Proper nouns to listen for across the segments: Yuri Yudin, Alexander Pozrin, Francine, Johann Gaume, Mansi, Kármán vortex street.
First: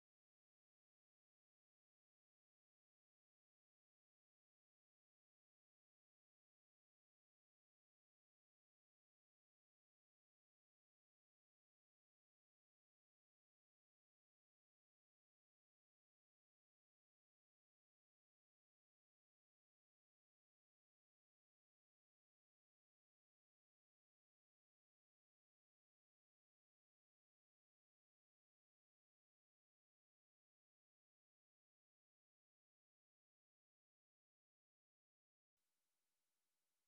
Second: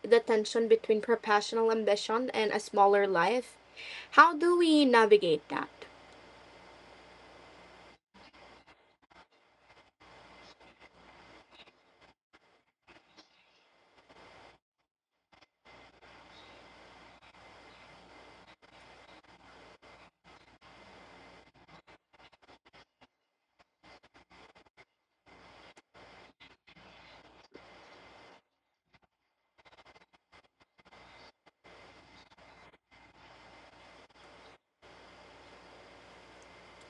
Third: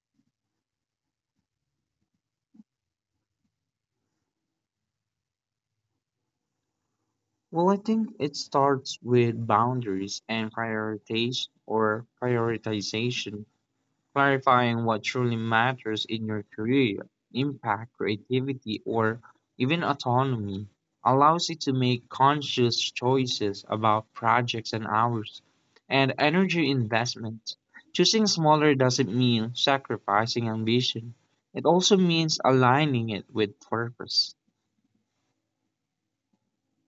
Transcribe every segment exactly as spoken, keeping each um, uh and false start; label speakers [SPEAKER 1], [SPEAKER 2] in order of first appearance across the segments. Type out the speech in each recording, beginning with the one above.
[SPEAKER 1] the tension between professional ambition and a smaller life. How do we navigate that?
[SPEAKER 2] Well, I think it starts with boundaries and priorities or prioritization, clarifying what truly matters in your career, impact, creativity, or even autonomy allows you to make conscious choices about projects and hours and energy investment. Choosing smaller doesn't mean sacrificing ambition. It also means aligning it with purpose.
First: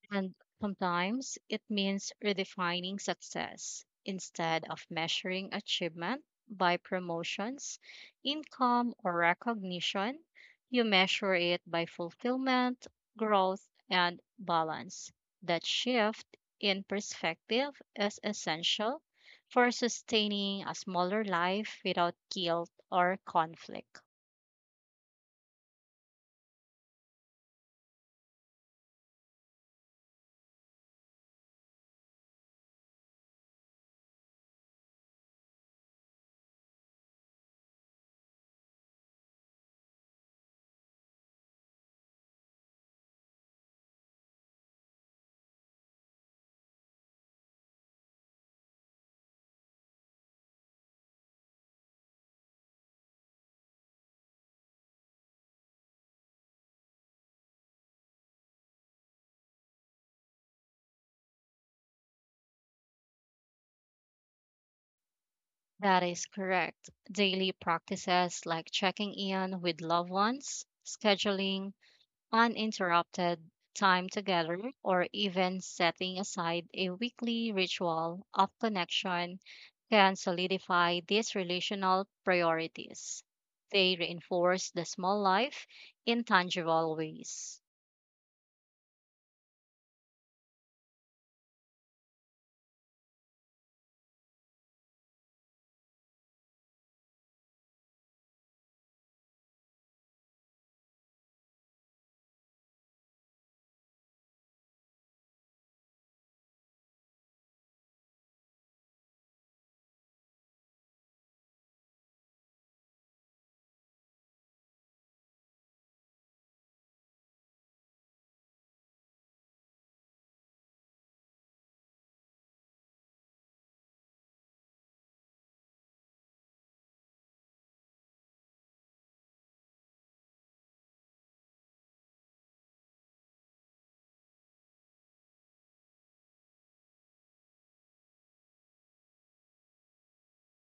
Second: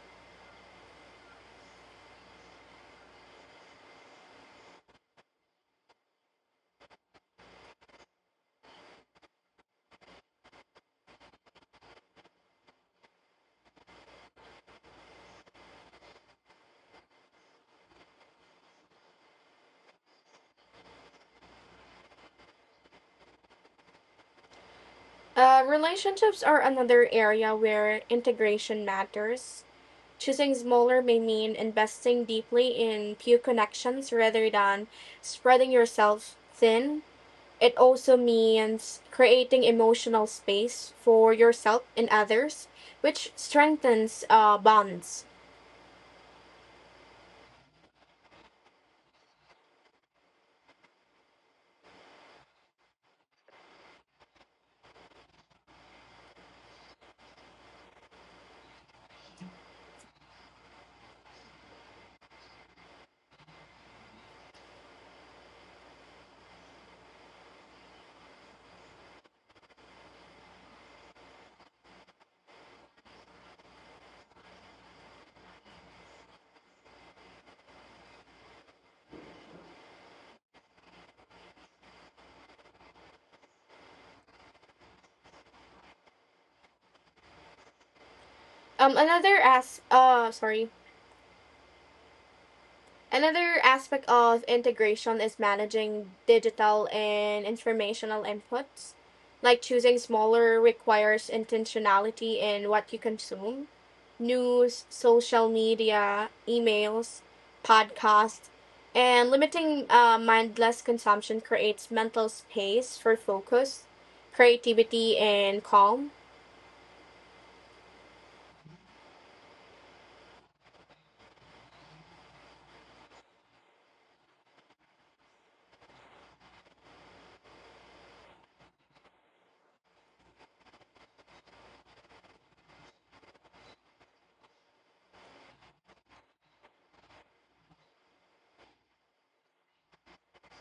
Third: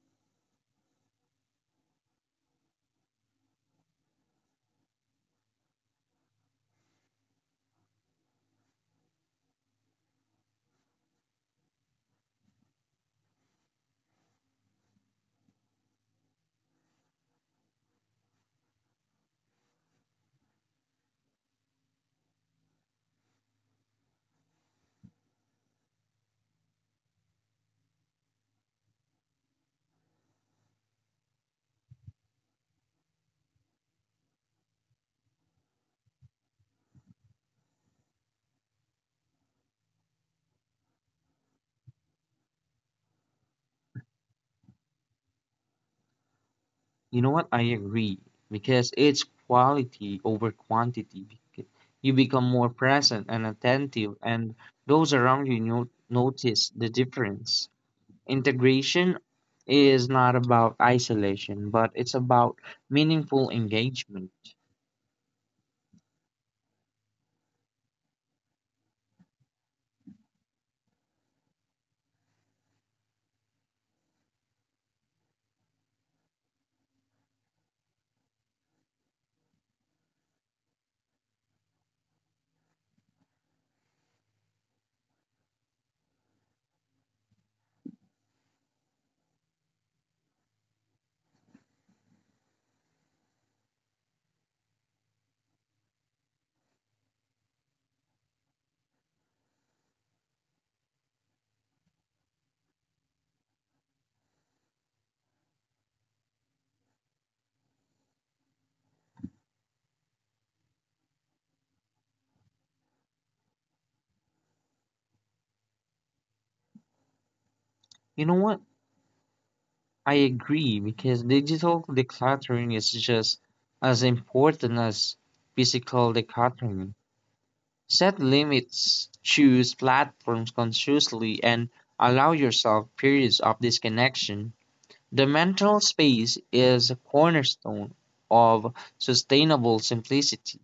[SPEAKER 3] And sometimes it means redefining success. Instead of measuring achievement by promotions, income, or recognition, you measure it by fulfillment, growth, and balance. That shift in perspective is essential for sustaining a smaller life without guilt or conflict.
[SPEAKER 1] Uh, relationships are another area where integration matters. Choosing smaller may mean investing deeply in few connections rather than spreading yourself thin. It also means creating emotional space for yourself and others, which strengthens uh, bonds.
[SPEAKER 2] You know what? I agree because it's quality over quantity. Bec- You become more present and attentive, and those around you no- notice the difference. Integration is not about isolation, but it's about meaningful engagement.
[SPEAKER 3] That is correct. Daily practices like checking in with loved ones, scheduling uninterrupted time together, or even setting aside a weekly ritual of connection can solidify these relational priorities. They reinforce the small life in tangible ways.
[SPEAKER 1] Um, another as uh sorry, Another aspect of integration is managing digital and informational inputs. Like, choosing smaller requires intentionality in what you consume. News, social media, emails, podcasts, and limiting uh, mindless consumption creates mental space for focus, creativity, and calm.
[SPEAKER 2] You know what? I agree because digital decluttering is just as important as physical decluttering. Set limits, choose platforms consciously, and allow yourself periods of disconnection. The mental space is a cornerstone of sustainable simplicity.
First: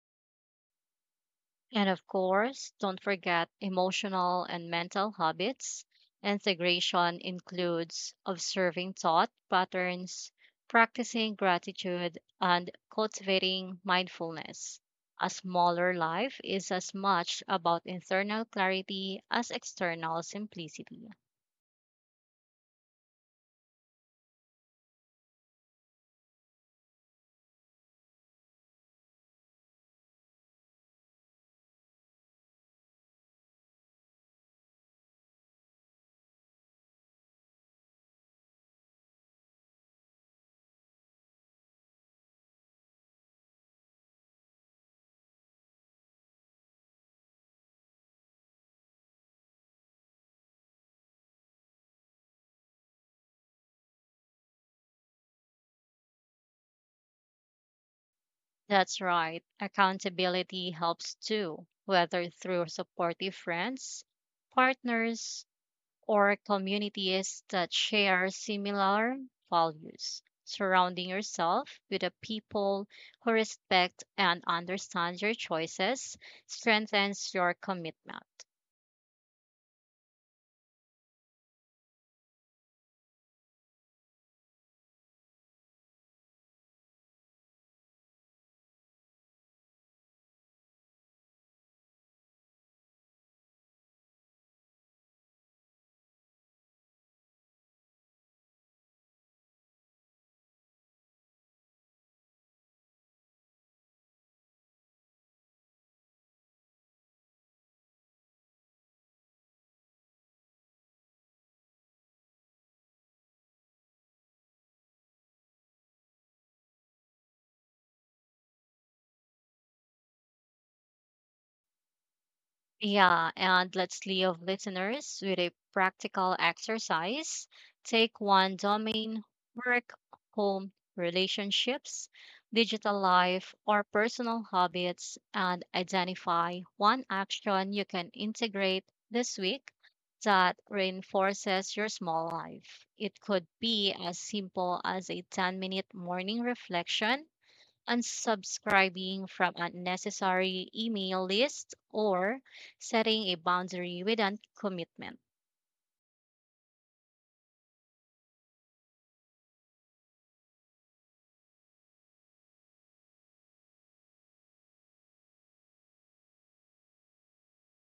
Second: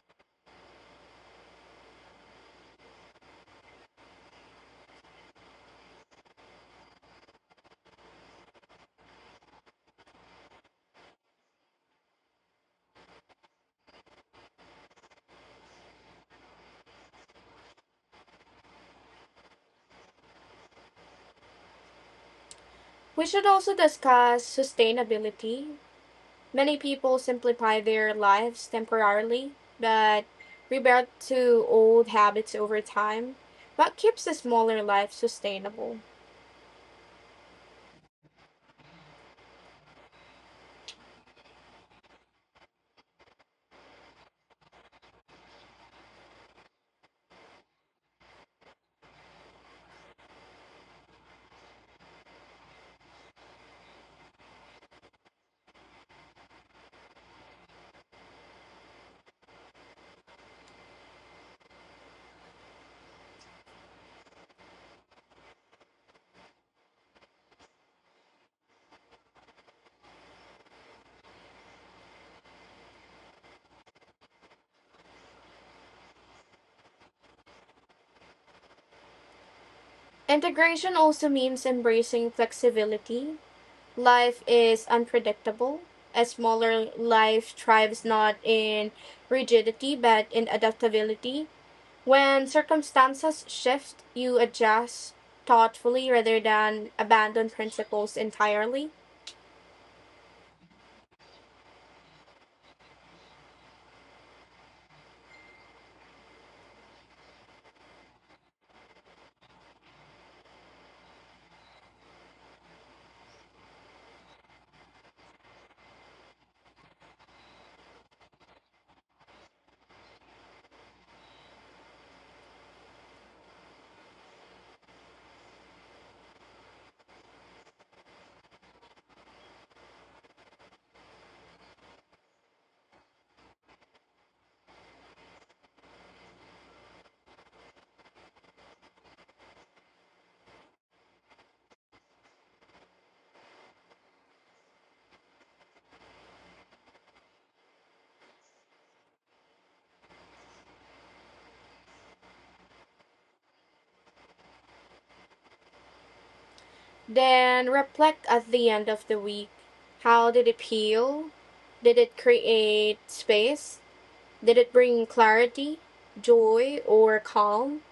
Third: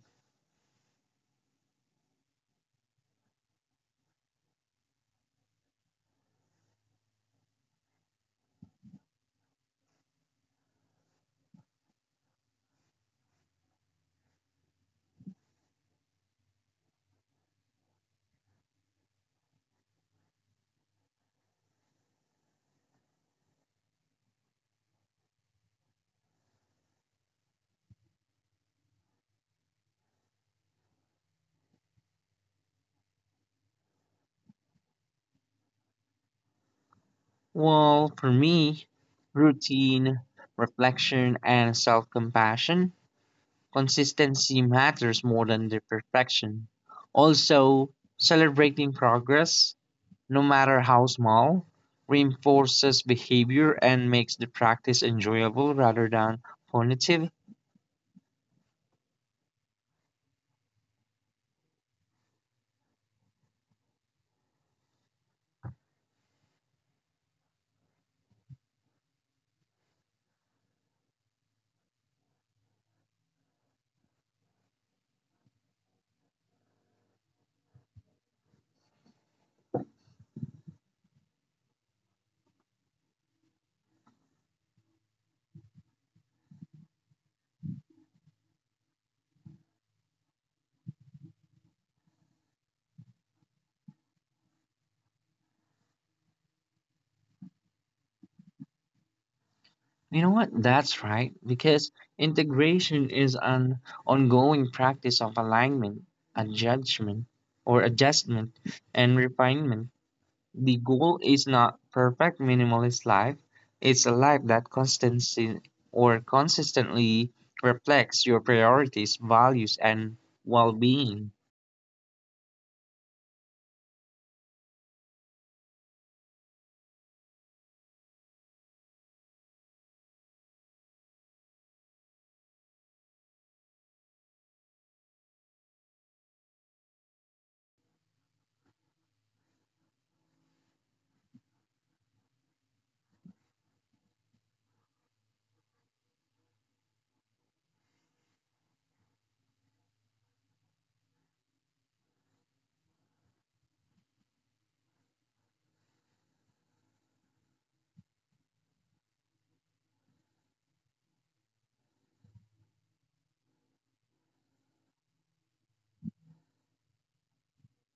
[SPEAKER 3] And of course, don't forget emotional and mental habits. Integration includes observing thought patterns, practicing gratitude, and cultivating mindfulness. A smaller life is as much about internal clarity as external simplicity.
[SPEAKER 1] We should also discuss sustainability. Many people simplify their lives temporarily, but revert to old habits over time. What keeps a smaller life sustainable?
[SPEAKER 2] Well, for me, routine, reflection, and self compassion, consistency matters more than the perfection. Also, celebrating progress, no matter how small, reinforces behavior and makes the practice enjoyable rather than punitive.
[SPEAKER 3] That's right, accountability helps too, whether through supportive friends, partners, or communities that share similar values. Surrounding yourself with the people who respect and understand your choices strengthens your commitment.
[SPEAKER 1] Integration also means embracing flexibility. Life is unpredictable. A smaller life thrives not in rigidity but in adaptability. When circumstances shift, you adjust thoughtfully rather than abandon principles entirely.
[SPEAKER 2] You know what? That's right, because integration is an ongoing practice of alignment, adjustment, or adjustment and refinement. The goal is not perfect minimalist life, it's a life that constantly or consistently reflects your priorities, values, and well being.
[SPEAKER 3] Yeah, and let's leave listeners with a practical exercise. Take one domain, work, home, relationships, digital life, or personal habits, and identify one action you can integrate this week that reinforces your small life. It could be as simple as a ten minute morning reflection, unsubscribing from unnecessary email lists, or setting a boundary with a commitment.
[SPEAKER 1] Then reflect at the end of the week. How did it heal? Did it create space? Did it bring clarity, joy, or calm?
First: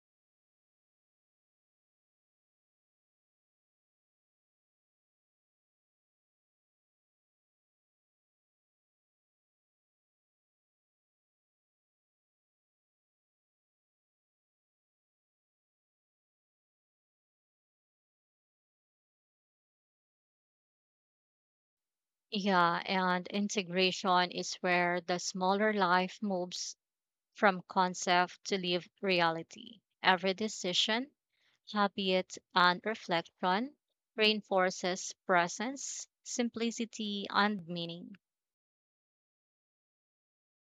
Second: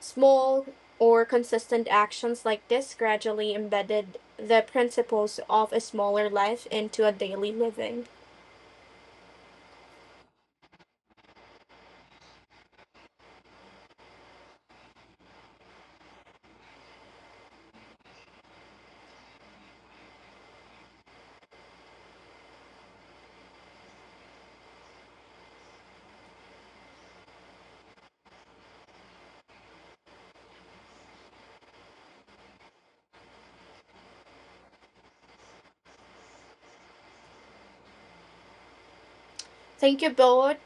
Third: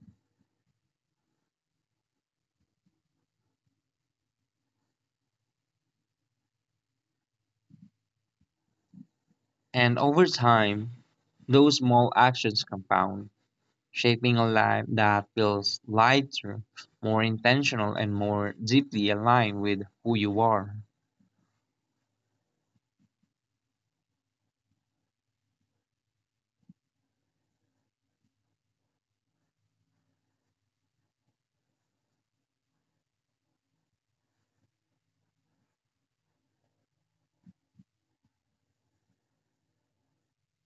[SPEAKER 1] Small or consistent actions like this gradually embedded the principles of a smaller life into a daily living.
[SPEAKER 2] And over time, those small actions compound, shaping a life that feels lighter, more intentional, and more deeply aligned with who you are.
[SPEAKER 3] Yeah, and integration is where the smaller life moves from concept to live reality. Every decision, habit, and reflection reinforces presence, simplicity, and meaning.
[SPEAKER 1] Thank you both,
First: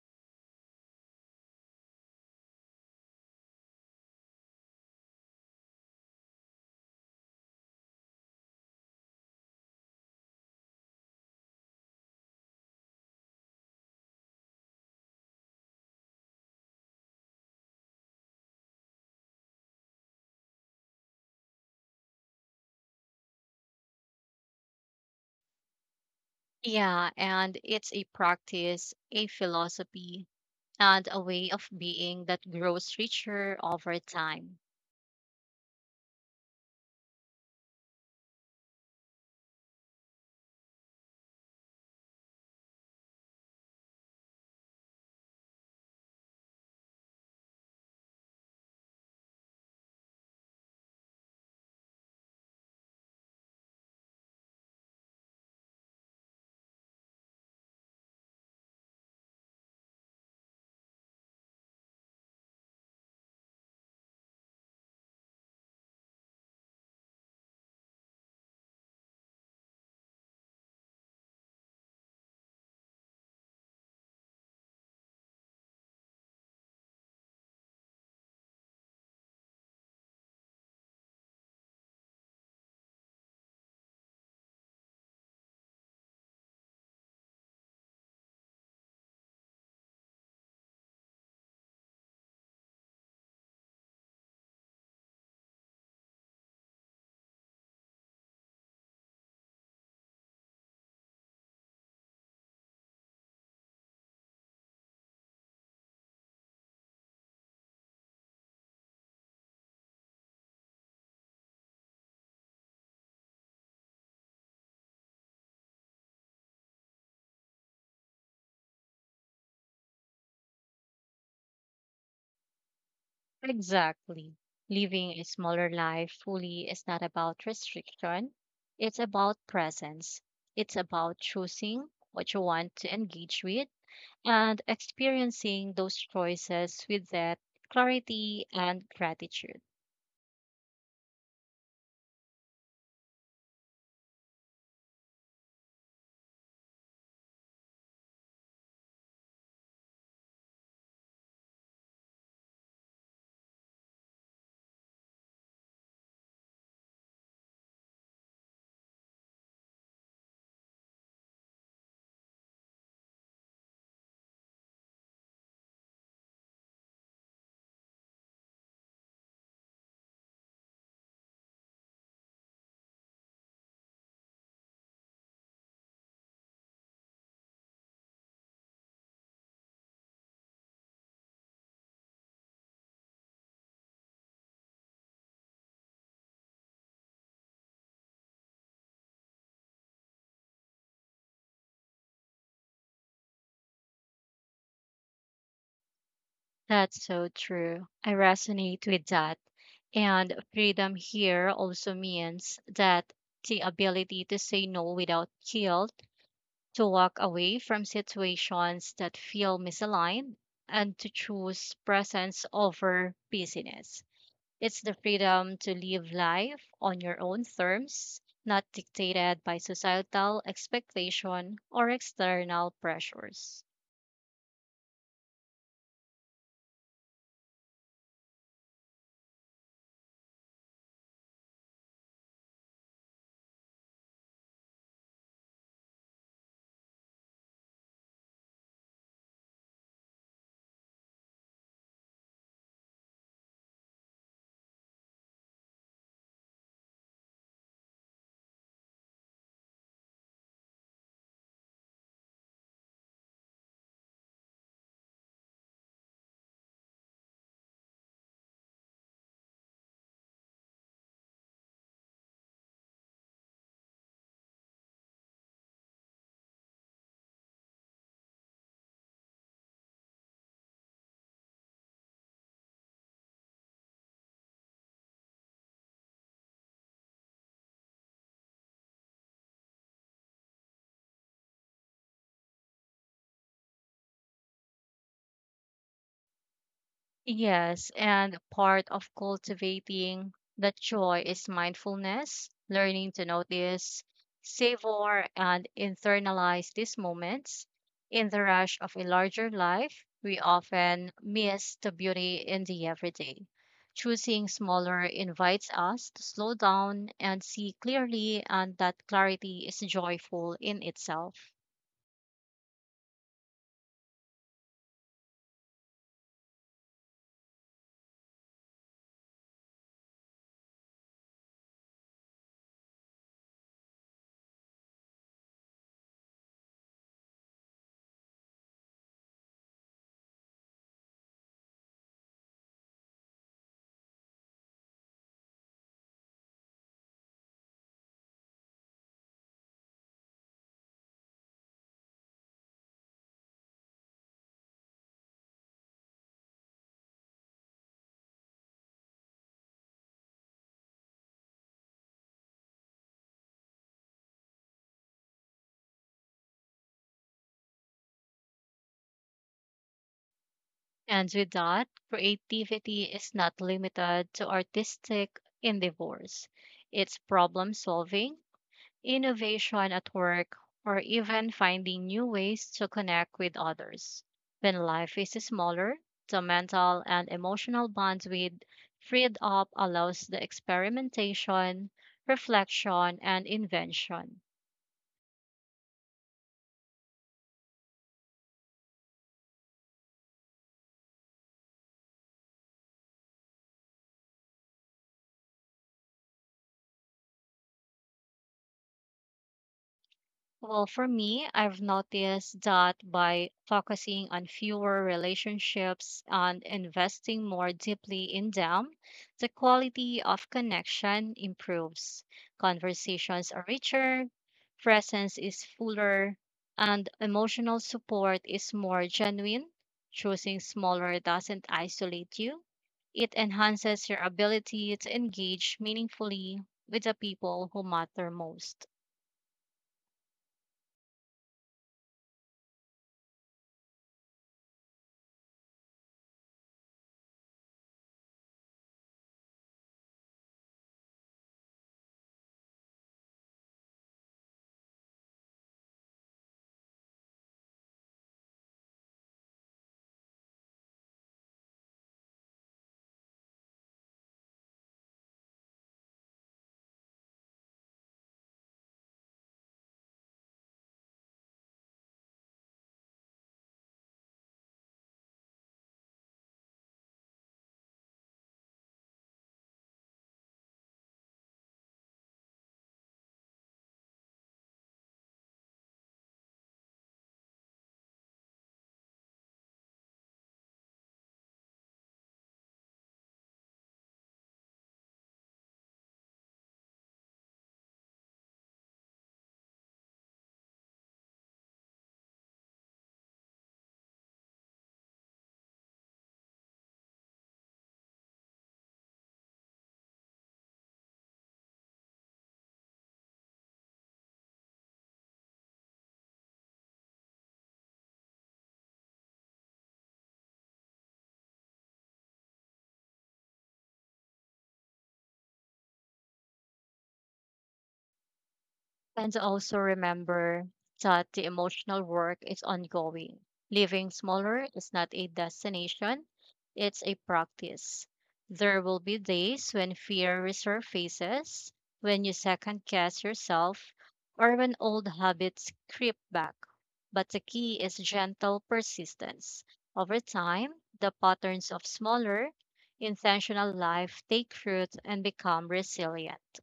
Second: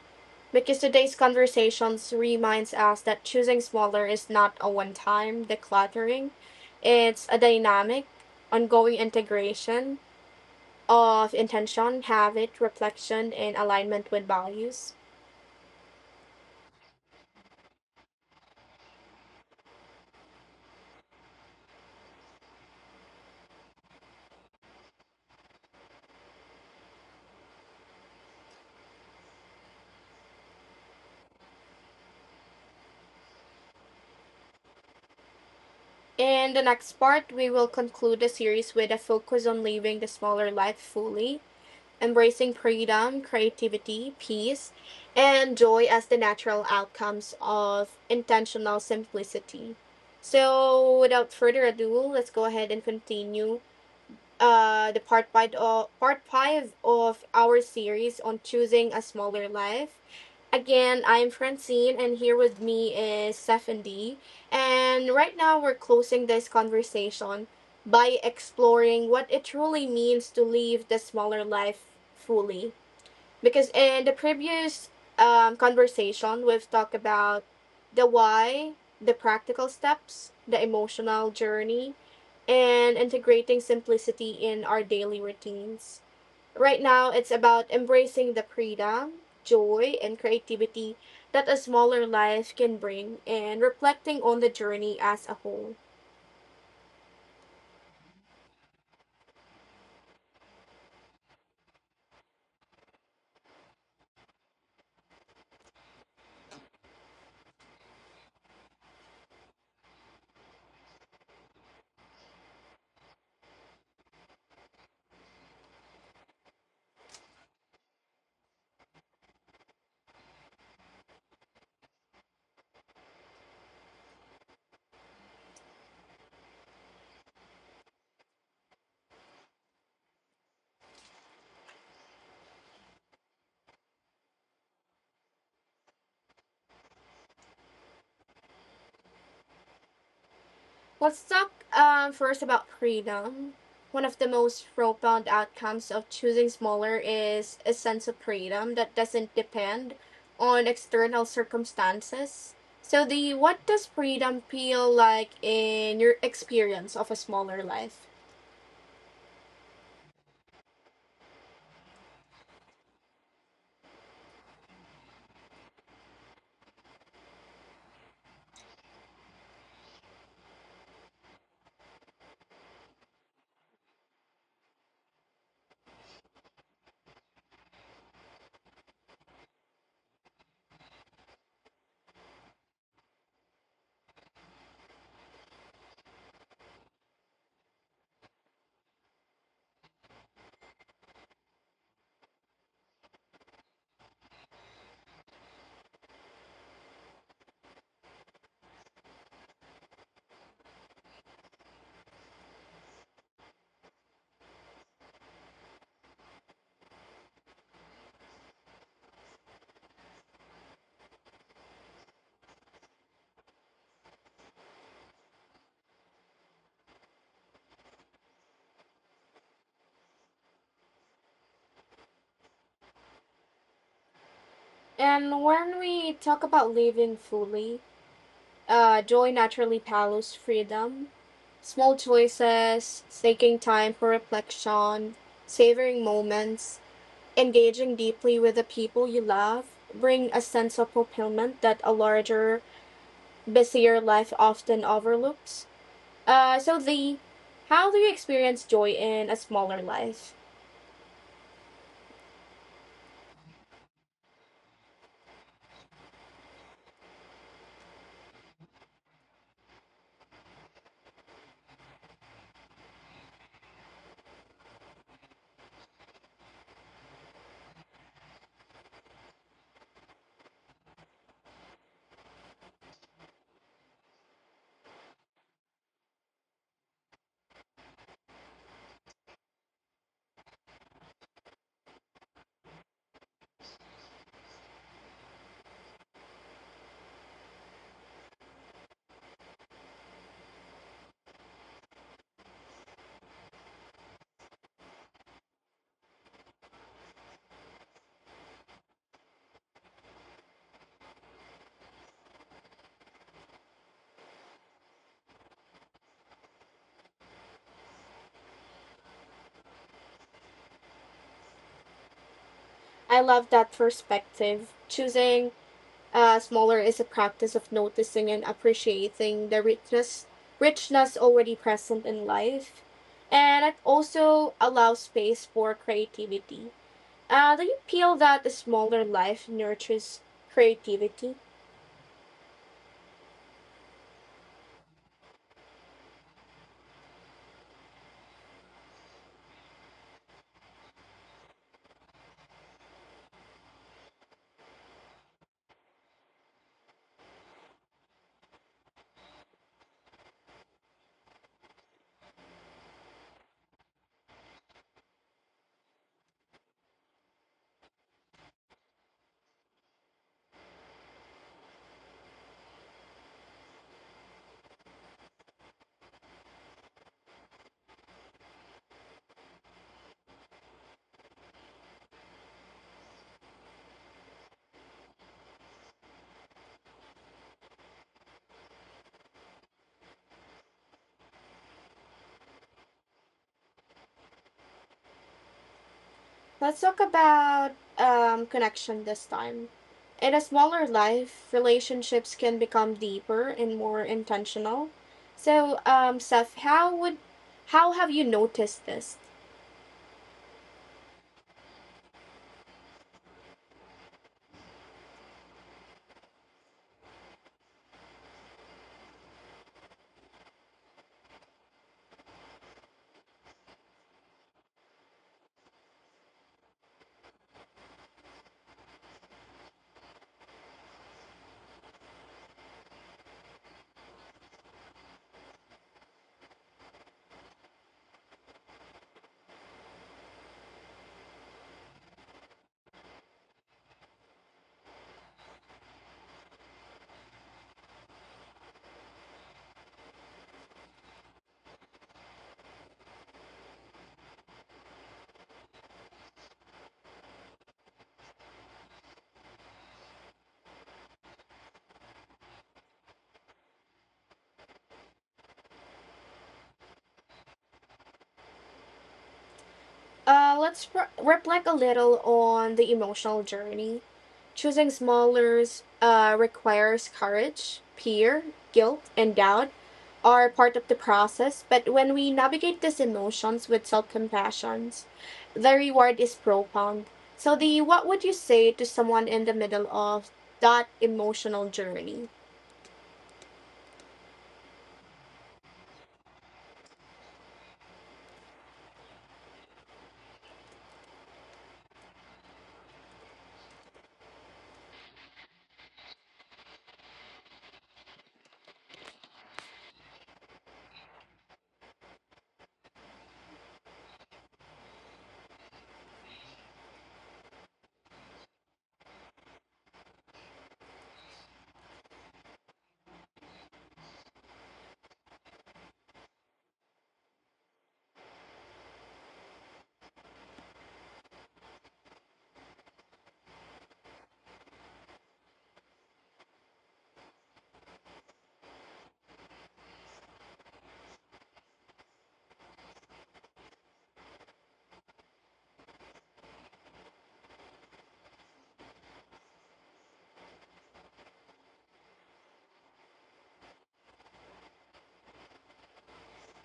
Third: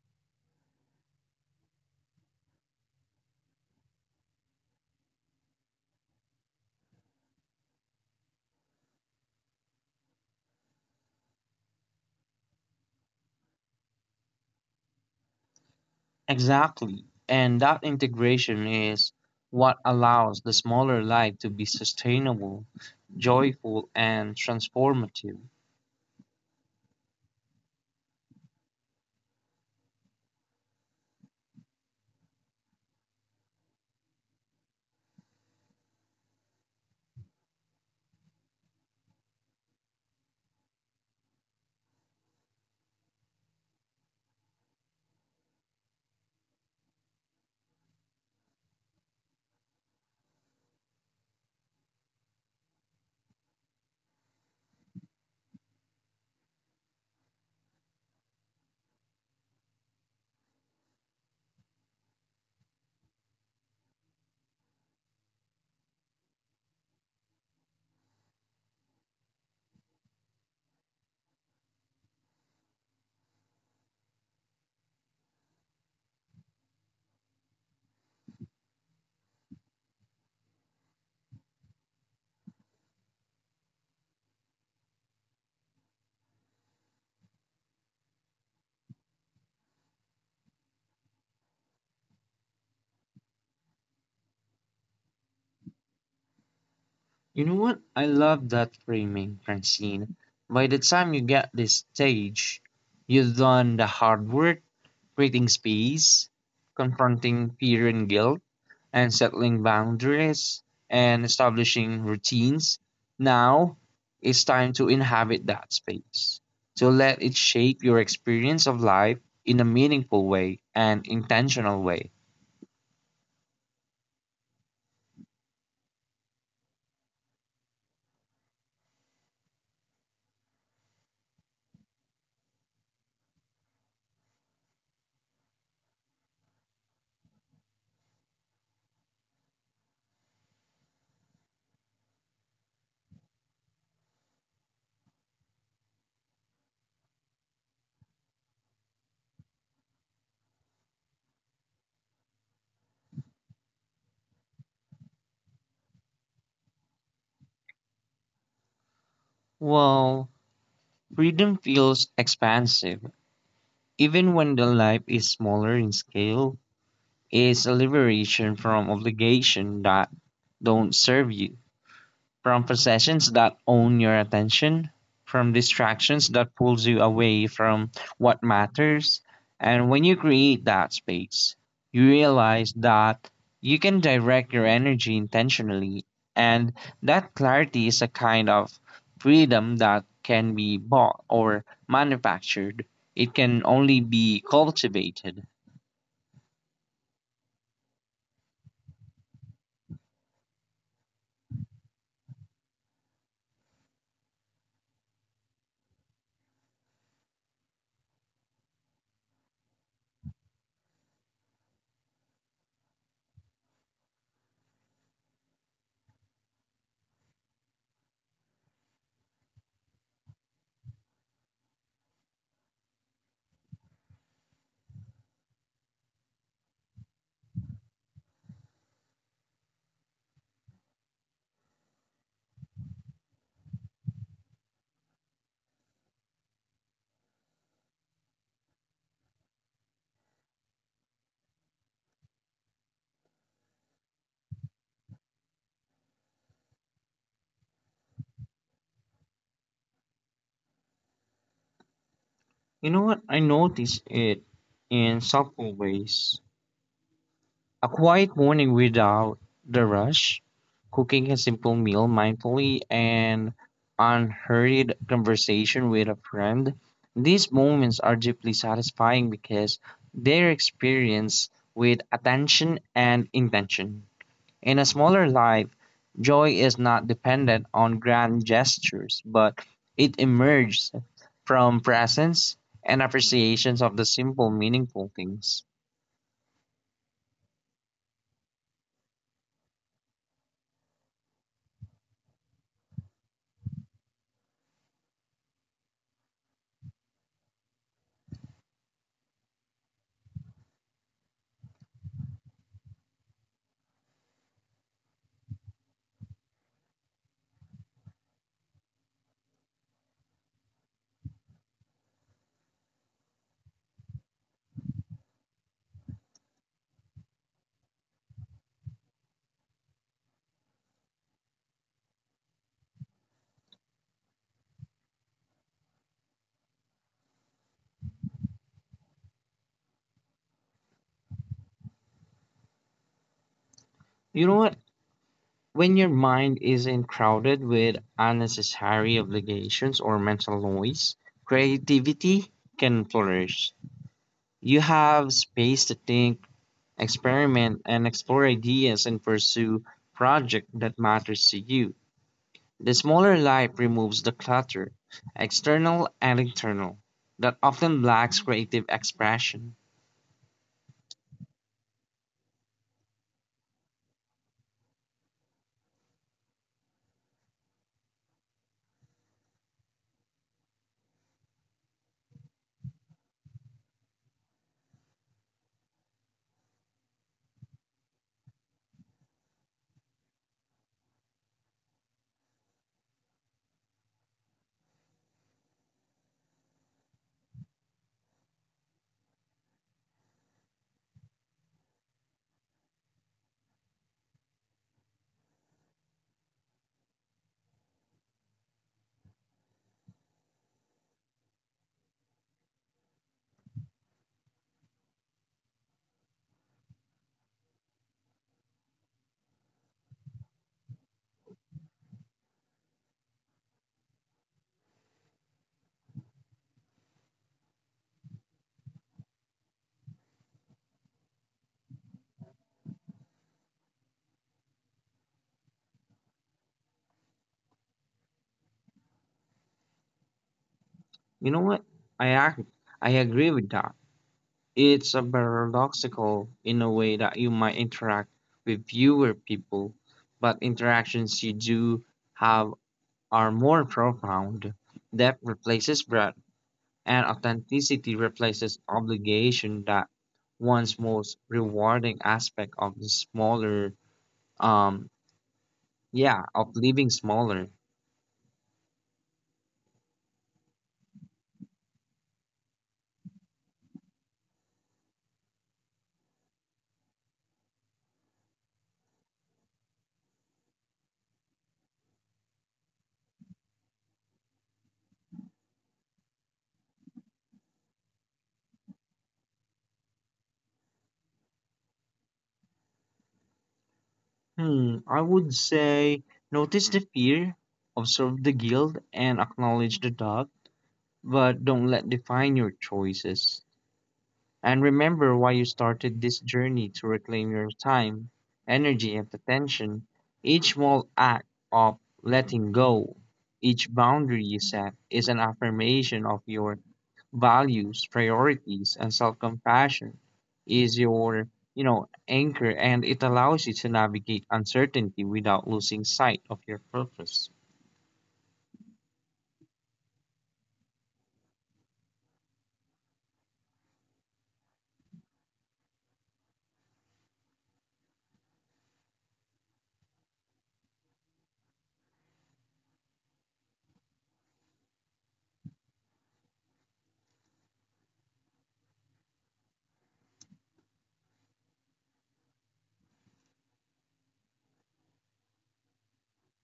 [SPEAKER 1] because today's conversations reminds us that choosing smaller is not a one-time decluttering. It's a dynamic, ongoing integration of intention, habit, reflection, and alignment with values.
[SPEAKER 2] Exactly. And that integration is what allows the smaller life to be sustainable, joyful, and transformative.
[SPEAKER 3] Yeah, and it's a practice, a philosophy, and a way of being that grows richer over time.
[SPEAKER 1] In the next part, we will conclude the series with a focus on living the smaller life fully, embracing freedom, creativity, peace, and joy as the natural outcomes of intentional simplicity. So, without further ado, let's go ahead and continue uh, the part five of, part five of our series on choosing a smaller life. Again, I'm Francine, and here with me is Stephanie. And right now, we're closing this conversation by exploring what it truly means to live the smaller life fully, because in the previous um, conversation we've talked about the why, the practical steps, the emotional journey, and integrating simplicity in our daily routines. Right now it's about embracing the freedom, joy, and creativity that a smaller life can bring, and reflecting on the journey as a whole.
[SPEAKER 2] You know what? I love that framing, Francine. By the time you get this stage, you've done the hard work creating space, confronting fear and guilt, and settling boundaries and establishing routines. Now it's time to inhabit that space. So let it shape your experience of life in a meaningful way and intentional way.
[SPEAKER 3] Exactly. Living a smaller life fully is not about restriction, it's about presence. It's about choosing what you want to engage with and experiencing those choices with that clarity and gratitude.
[SPEAKER 1] Let's talk um, first about freedom. One of the most profound outcomes of choosing smaller is a sense of freedom that doesn't depend on external circumstances. So, the what does freedom feel like in your experience of a smaller life?
[SPEAKER 2] Well, freedom feels expansive. Even when the life is smaller in scale, is a liberation from obligation that don't serve you, from possessions that own your attention, from distractions that pulls you away from what matters. And when you create that space, you realize that you can direct your energy intentionally. And that clarity is a kind of freedom that can be bought or manufactured. It can only be cultivated.
[SPEAKER 3] That's so true. I resonate with that. And freedom here also means that the ability to say no without guilt, to walk away from situations that feel misaligned, and to choose presence over busyness. It's the freedom to live life on your own terms, not dictated by societal expectation or external pressures.
[SPEAKER 1] And when we talk about living fully, uh, joy naturally follows freedom. Small choices, taking time for reflection, savoring moments, engaging deeply with the people you love bring a sense of fulfillment that a larger, busier life often overlooks. Uh, so, Lee, how do you experience joy in a smaller life?
[SPEAKER 2] You know what? I notice it in subtle ways. A quiet morning without the rush, cooking a simple meal mindfully, and unhurried conversation with a friend. These moments are deeply satisfying because they're experienced with attention and intention. In a smaller life, joy is not dependent on grand gestures, but it emerges from presence and appreciations of the simple, meaningful things.
[SPEAKER 3] Yes, and part of cultivating that joy is mindfulness, learning to notice, savor, and internalize these moments. In the rush of a larger life, we often miss the beauty in the everyday. Choosing smaller invites us to slow down and see clearly, and that clarity is joyful in itself.
[SPEAKER 1] I love that perspective. Choosing uh, smaller is a practice of noticing and appreciating the richness richness already present in life, and it also allows space for creativity. Uh, do you feel that a smaller life nurtures creativity?
[SPEAKER 2] You know what? When your mind isn't crowded with unnecessary obligations or mental noise, creativity can flourish. You have space to think, experiment, and explore ideas and pursue projects that matters to you. The smaller life removes the clutter, external and internal, that often lacks creative expression.
[SPEAKER 3] And with that, creativity is not limited to artistic endeavors. It's problem solving, innovation at work, or even finding new ways to connect with others. When life is smaller, the mental and emotional bandwidth freed up allows the experimentation, reflection, and invention.
[SPEAKER 1] Let's talk about um, connection this time. In a smaller life, relationships can become deeper and more intentional. So, um, Seth, how would how have you noticed this?
[SPEAKER 3] Well, for me, I've noticed that by focusing on fewer relationships and investing more deeply in them, the quality of connection improves. Conversations are richer, presence is fuller, and emotional support is more genuine. Choosing smaller doesn't isolate you, it enhances your ability to engage meaningfully with the people who matter most.
[SPEAKER 2] You know what? I, ac- I agree with that. It's a paradoxical in a way that you might interact with fewer people, but interactions you do have are more profound. Depth replaces breadth, and authenticity replaces obligation. That one's most rewarding aspect of the smaller, um, yeah, of living smaller.
[SPEAKER 1] Uh, let's re- reflect a little on the emotional journey. Choosing smallers uh, requires courage. Fear, guilt, and doubt are part of the process, but when we navigate these emotions with self compassion, the reward is profound. So, the what would you say to someone in the middle of that emotional journey?
[SPEAKER 2] Hmm, I would say notice the fear, observe the guilt, and acknowledge the doubt. But don't let define your choices. And remember why you started this journey to reclaim your time, energy, and attention. Each small act of letting go, each boundary you set, is an affirmation of your values, priorities, and self-compassion. Is your you know anchor, and it allows you to navigate uncertainty without losing sight of your purpose.
[SPEAKER 3] And also remember that the emotional work is ongoing. Living smaller is not a destination, it's a practice. There will be days when fear resurfaces, when you second guess yourself, or when old habits creep back. But the key is gentle persistence. Over time, the patterns of smaller, intentional life take root and become resilient.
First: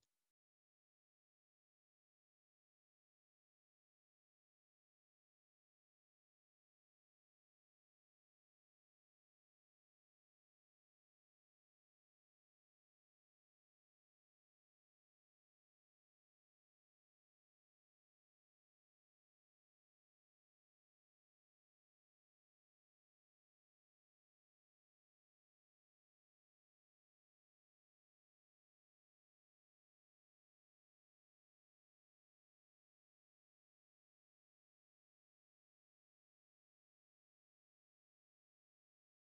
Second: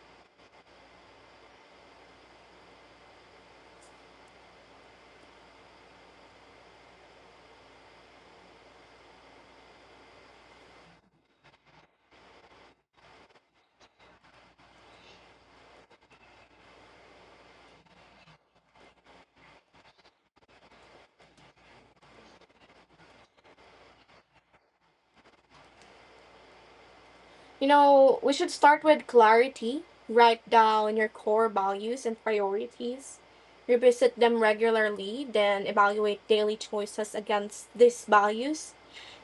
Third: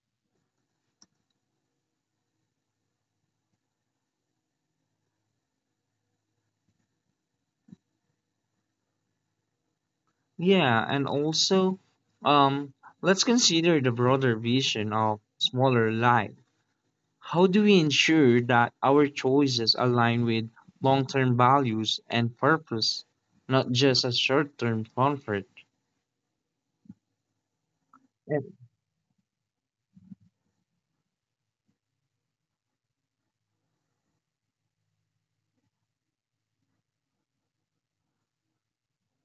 [SPEAKER 2] Yeah, and also, um, let's consider the broader vision of smaller life. How do we ensure that our choices align with long term values and purpose, not just a short term comfort?
[SPEAKER 1] You know, we should
[SPEAKER 2] And—
[SPEAKER 1] start with clarity. Write down your core values and priorities. Revisit them regularly, then evaluate daily choices against these values.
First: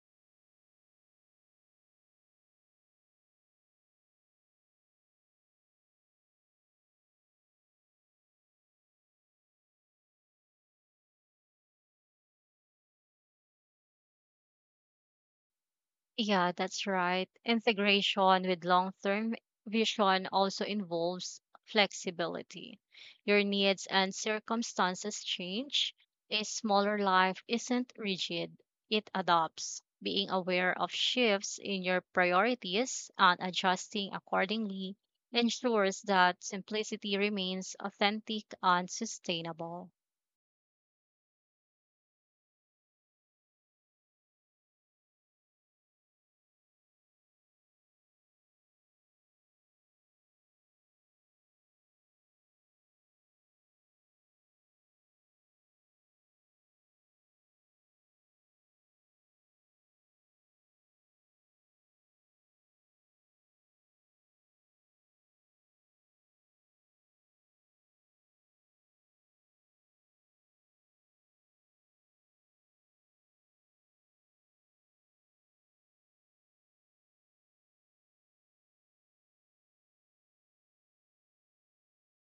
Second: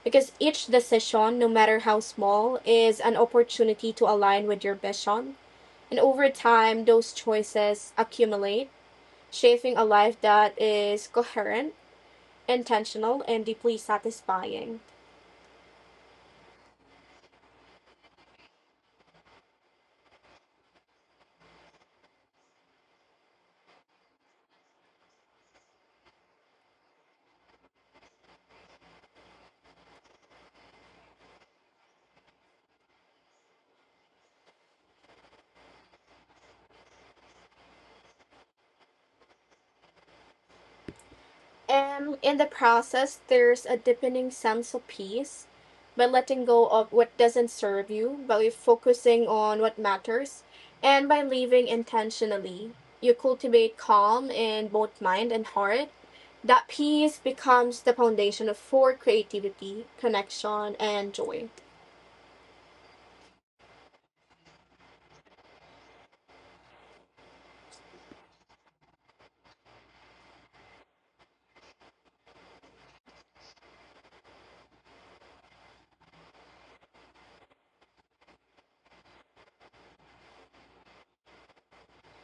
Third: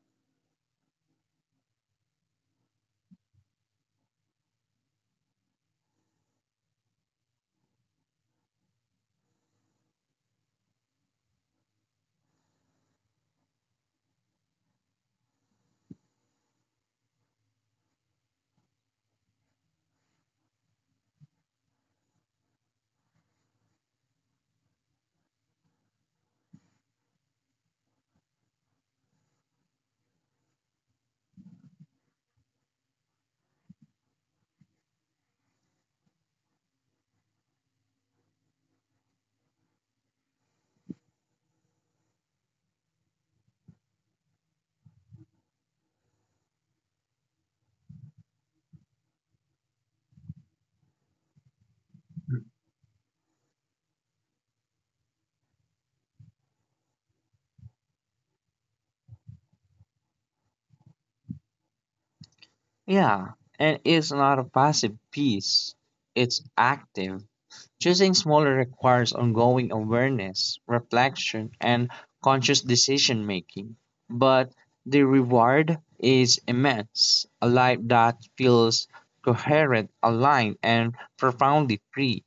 [SPEAKER 1] Because each decision, no matter how small, is an opportunity to align with your vision. And over time, those choices accumulate, shaping a life that is coherent, intentional, and deeply satisfying.
[SPEAKER 3] Yeah, that's right. Integration with long term vision also involves flexibility. Your needs and circumstances change. A smaller life isn't rigid, it adapts. Being aware of shifts in your priorities and adjusting accordingly ensures that simplicity remains authentic and sustainable.
[SPEAKER 1] And in the process, there's a deepening sense of peace. By letting go of what doesn't serve you, by focusing on what matters, and by living intentionally, you cultivate calm in both mind and heart. That peace becomes the foundation for creativity, connection, and joy.
[SPEAKER 2] yeah, and it's not a passive piece, it's active. Choosing smaller requires ongoing awareness, reflection, and conscious decision making, but the reward is immense, a life that feels coherent, aligned, and profoundly free.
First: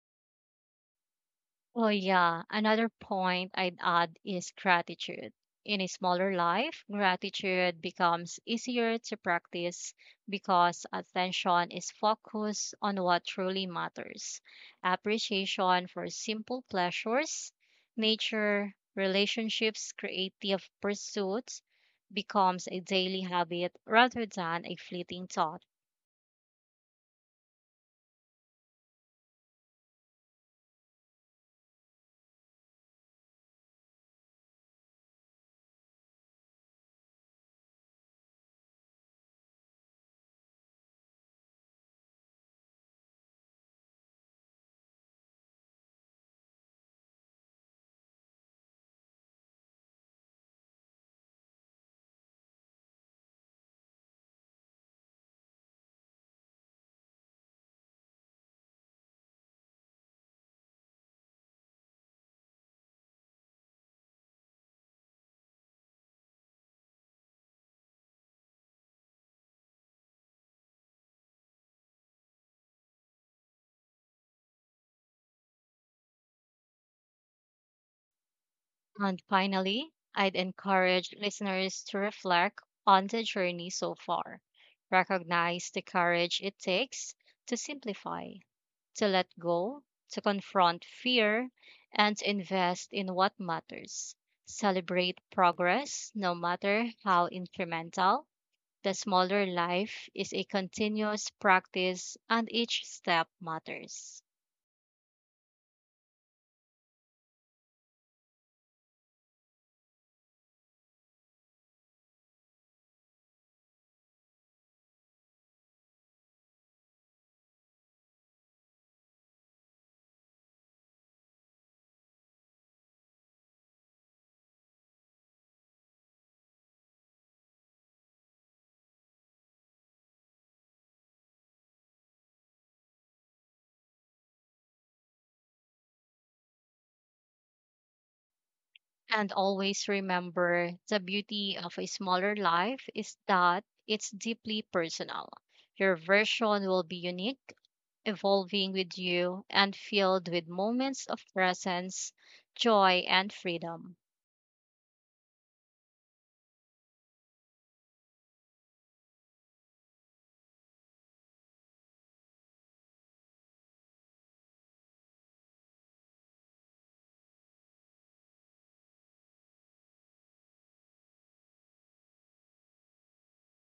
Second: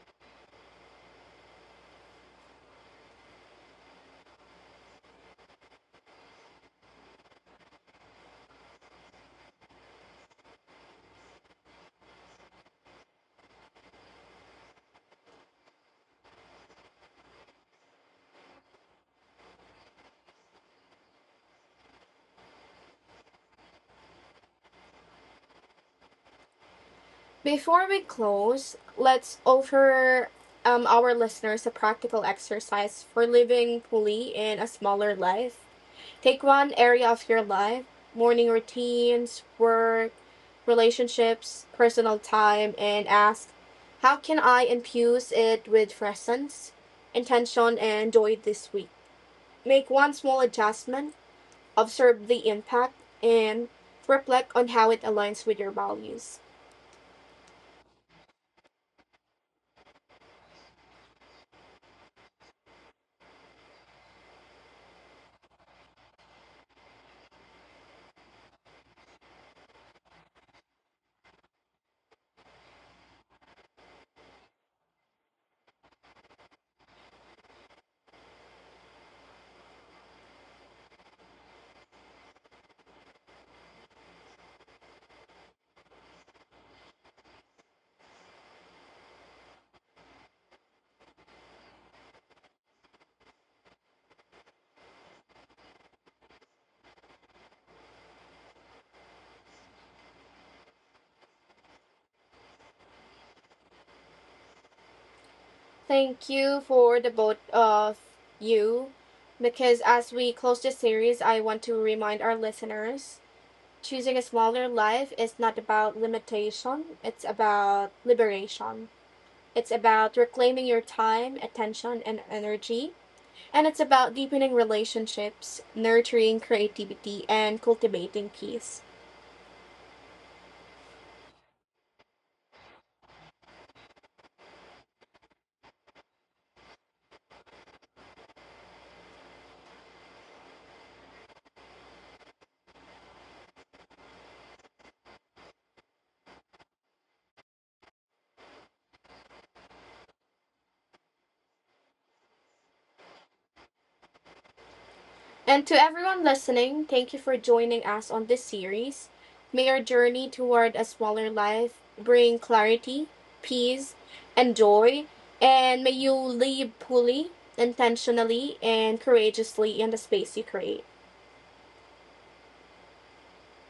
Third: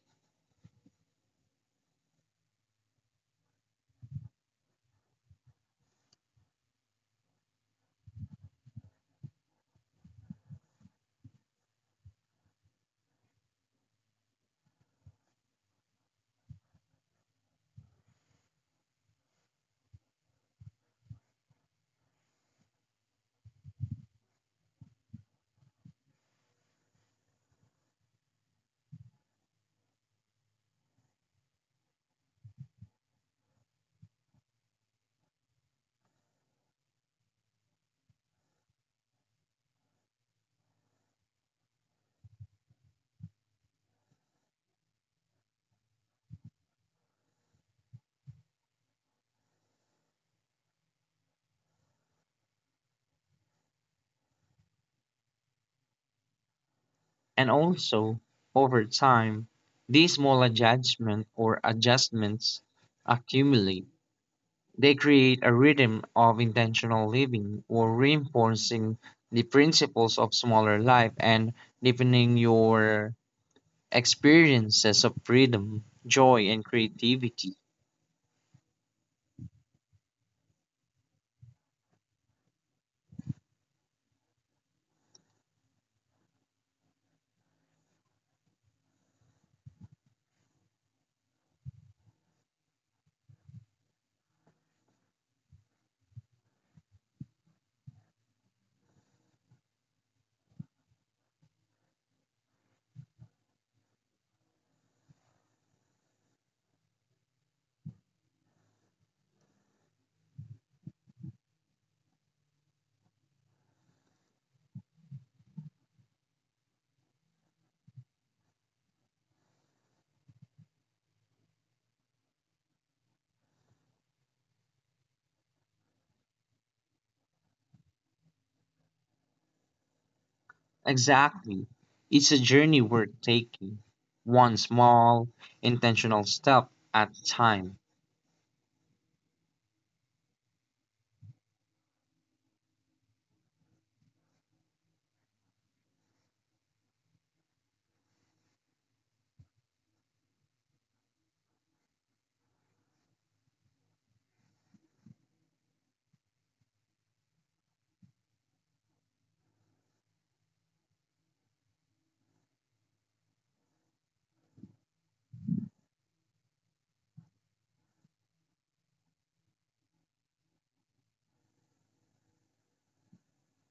[SPEAKER 3] Well, yeah, another point I'd add is gratitude. In a smaller life, gratitude becomes easier to practice because attention is focused on what truly matters. Appreciation for simple pleasures, nature, relationships, creative pursuits becomes a daily habit rather than a fleeting thought.
[SPEAKER 1] Before we close, let's offer um, our listeners a practical exercise for living fully in a smaller life. Take one area of your life, morning routines, work, relationships, personal time, and ask, how can I infuse it with presence, intention, and joy this week? Make one small adjustment, observe the impact, and reflect on how it aligns with your values.
[SPEAKER 2] And also, over time, these small adjustment or adjustments accumulate. They create a rhythm of intentional living or reinforcing the principles of smaller life and deepening your experiences of freedom, joy, and creativity.
[SPEAKER 3] And finally, I'd encourage listeners to reflect on the journey so far. Recognize the courage it takes to simplify, to let go, to confront fear, and to invest in what matters. Celebrate progress, no matter how incremental. The smaller life is a continuous practice, and each step matters.
[SPEAKER 1] Thank you for the both of you, because as we close this series, I want to remind our listeners choosing a smaller life is not about limitation, it's about liberation. It's about reclaiming your time, attention, and energy. And it's about deepening relationships, nurturing creativity, and cultivating peace.
[SPEAKER 2] Exactly. It's a journey worth taking, one small, intentional step at a time.
[SPEAKER 3] And always remember the beauty of a smaller life is that it's deeply personal. Your version will be unique, evolving with you, and filled with moments of presence, joy, and freedom.
[SPEAKER 1] And to everyone listening, thank you for joining us on this series. May our journey toward a smaller life bring clarity, peace, and joy. And may you live fully, intentionally, and courageously in the space you create.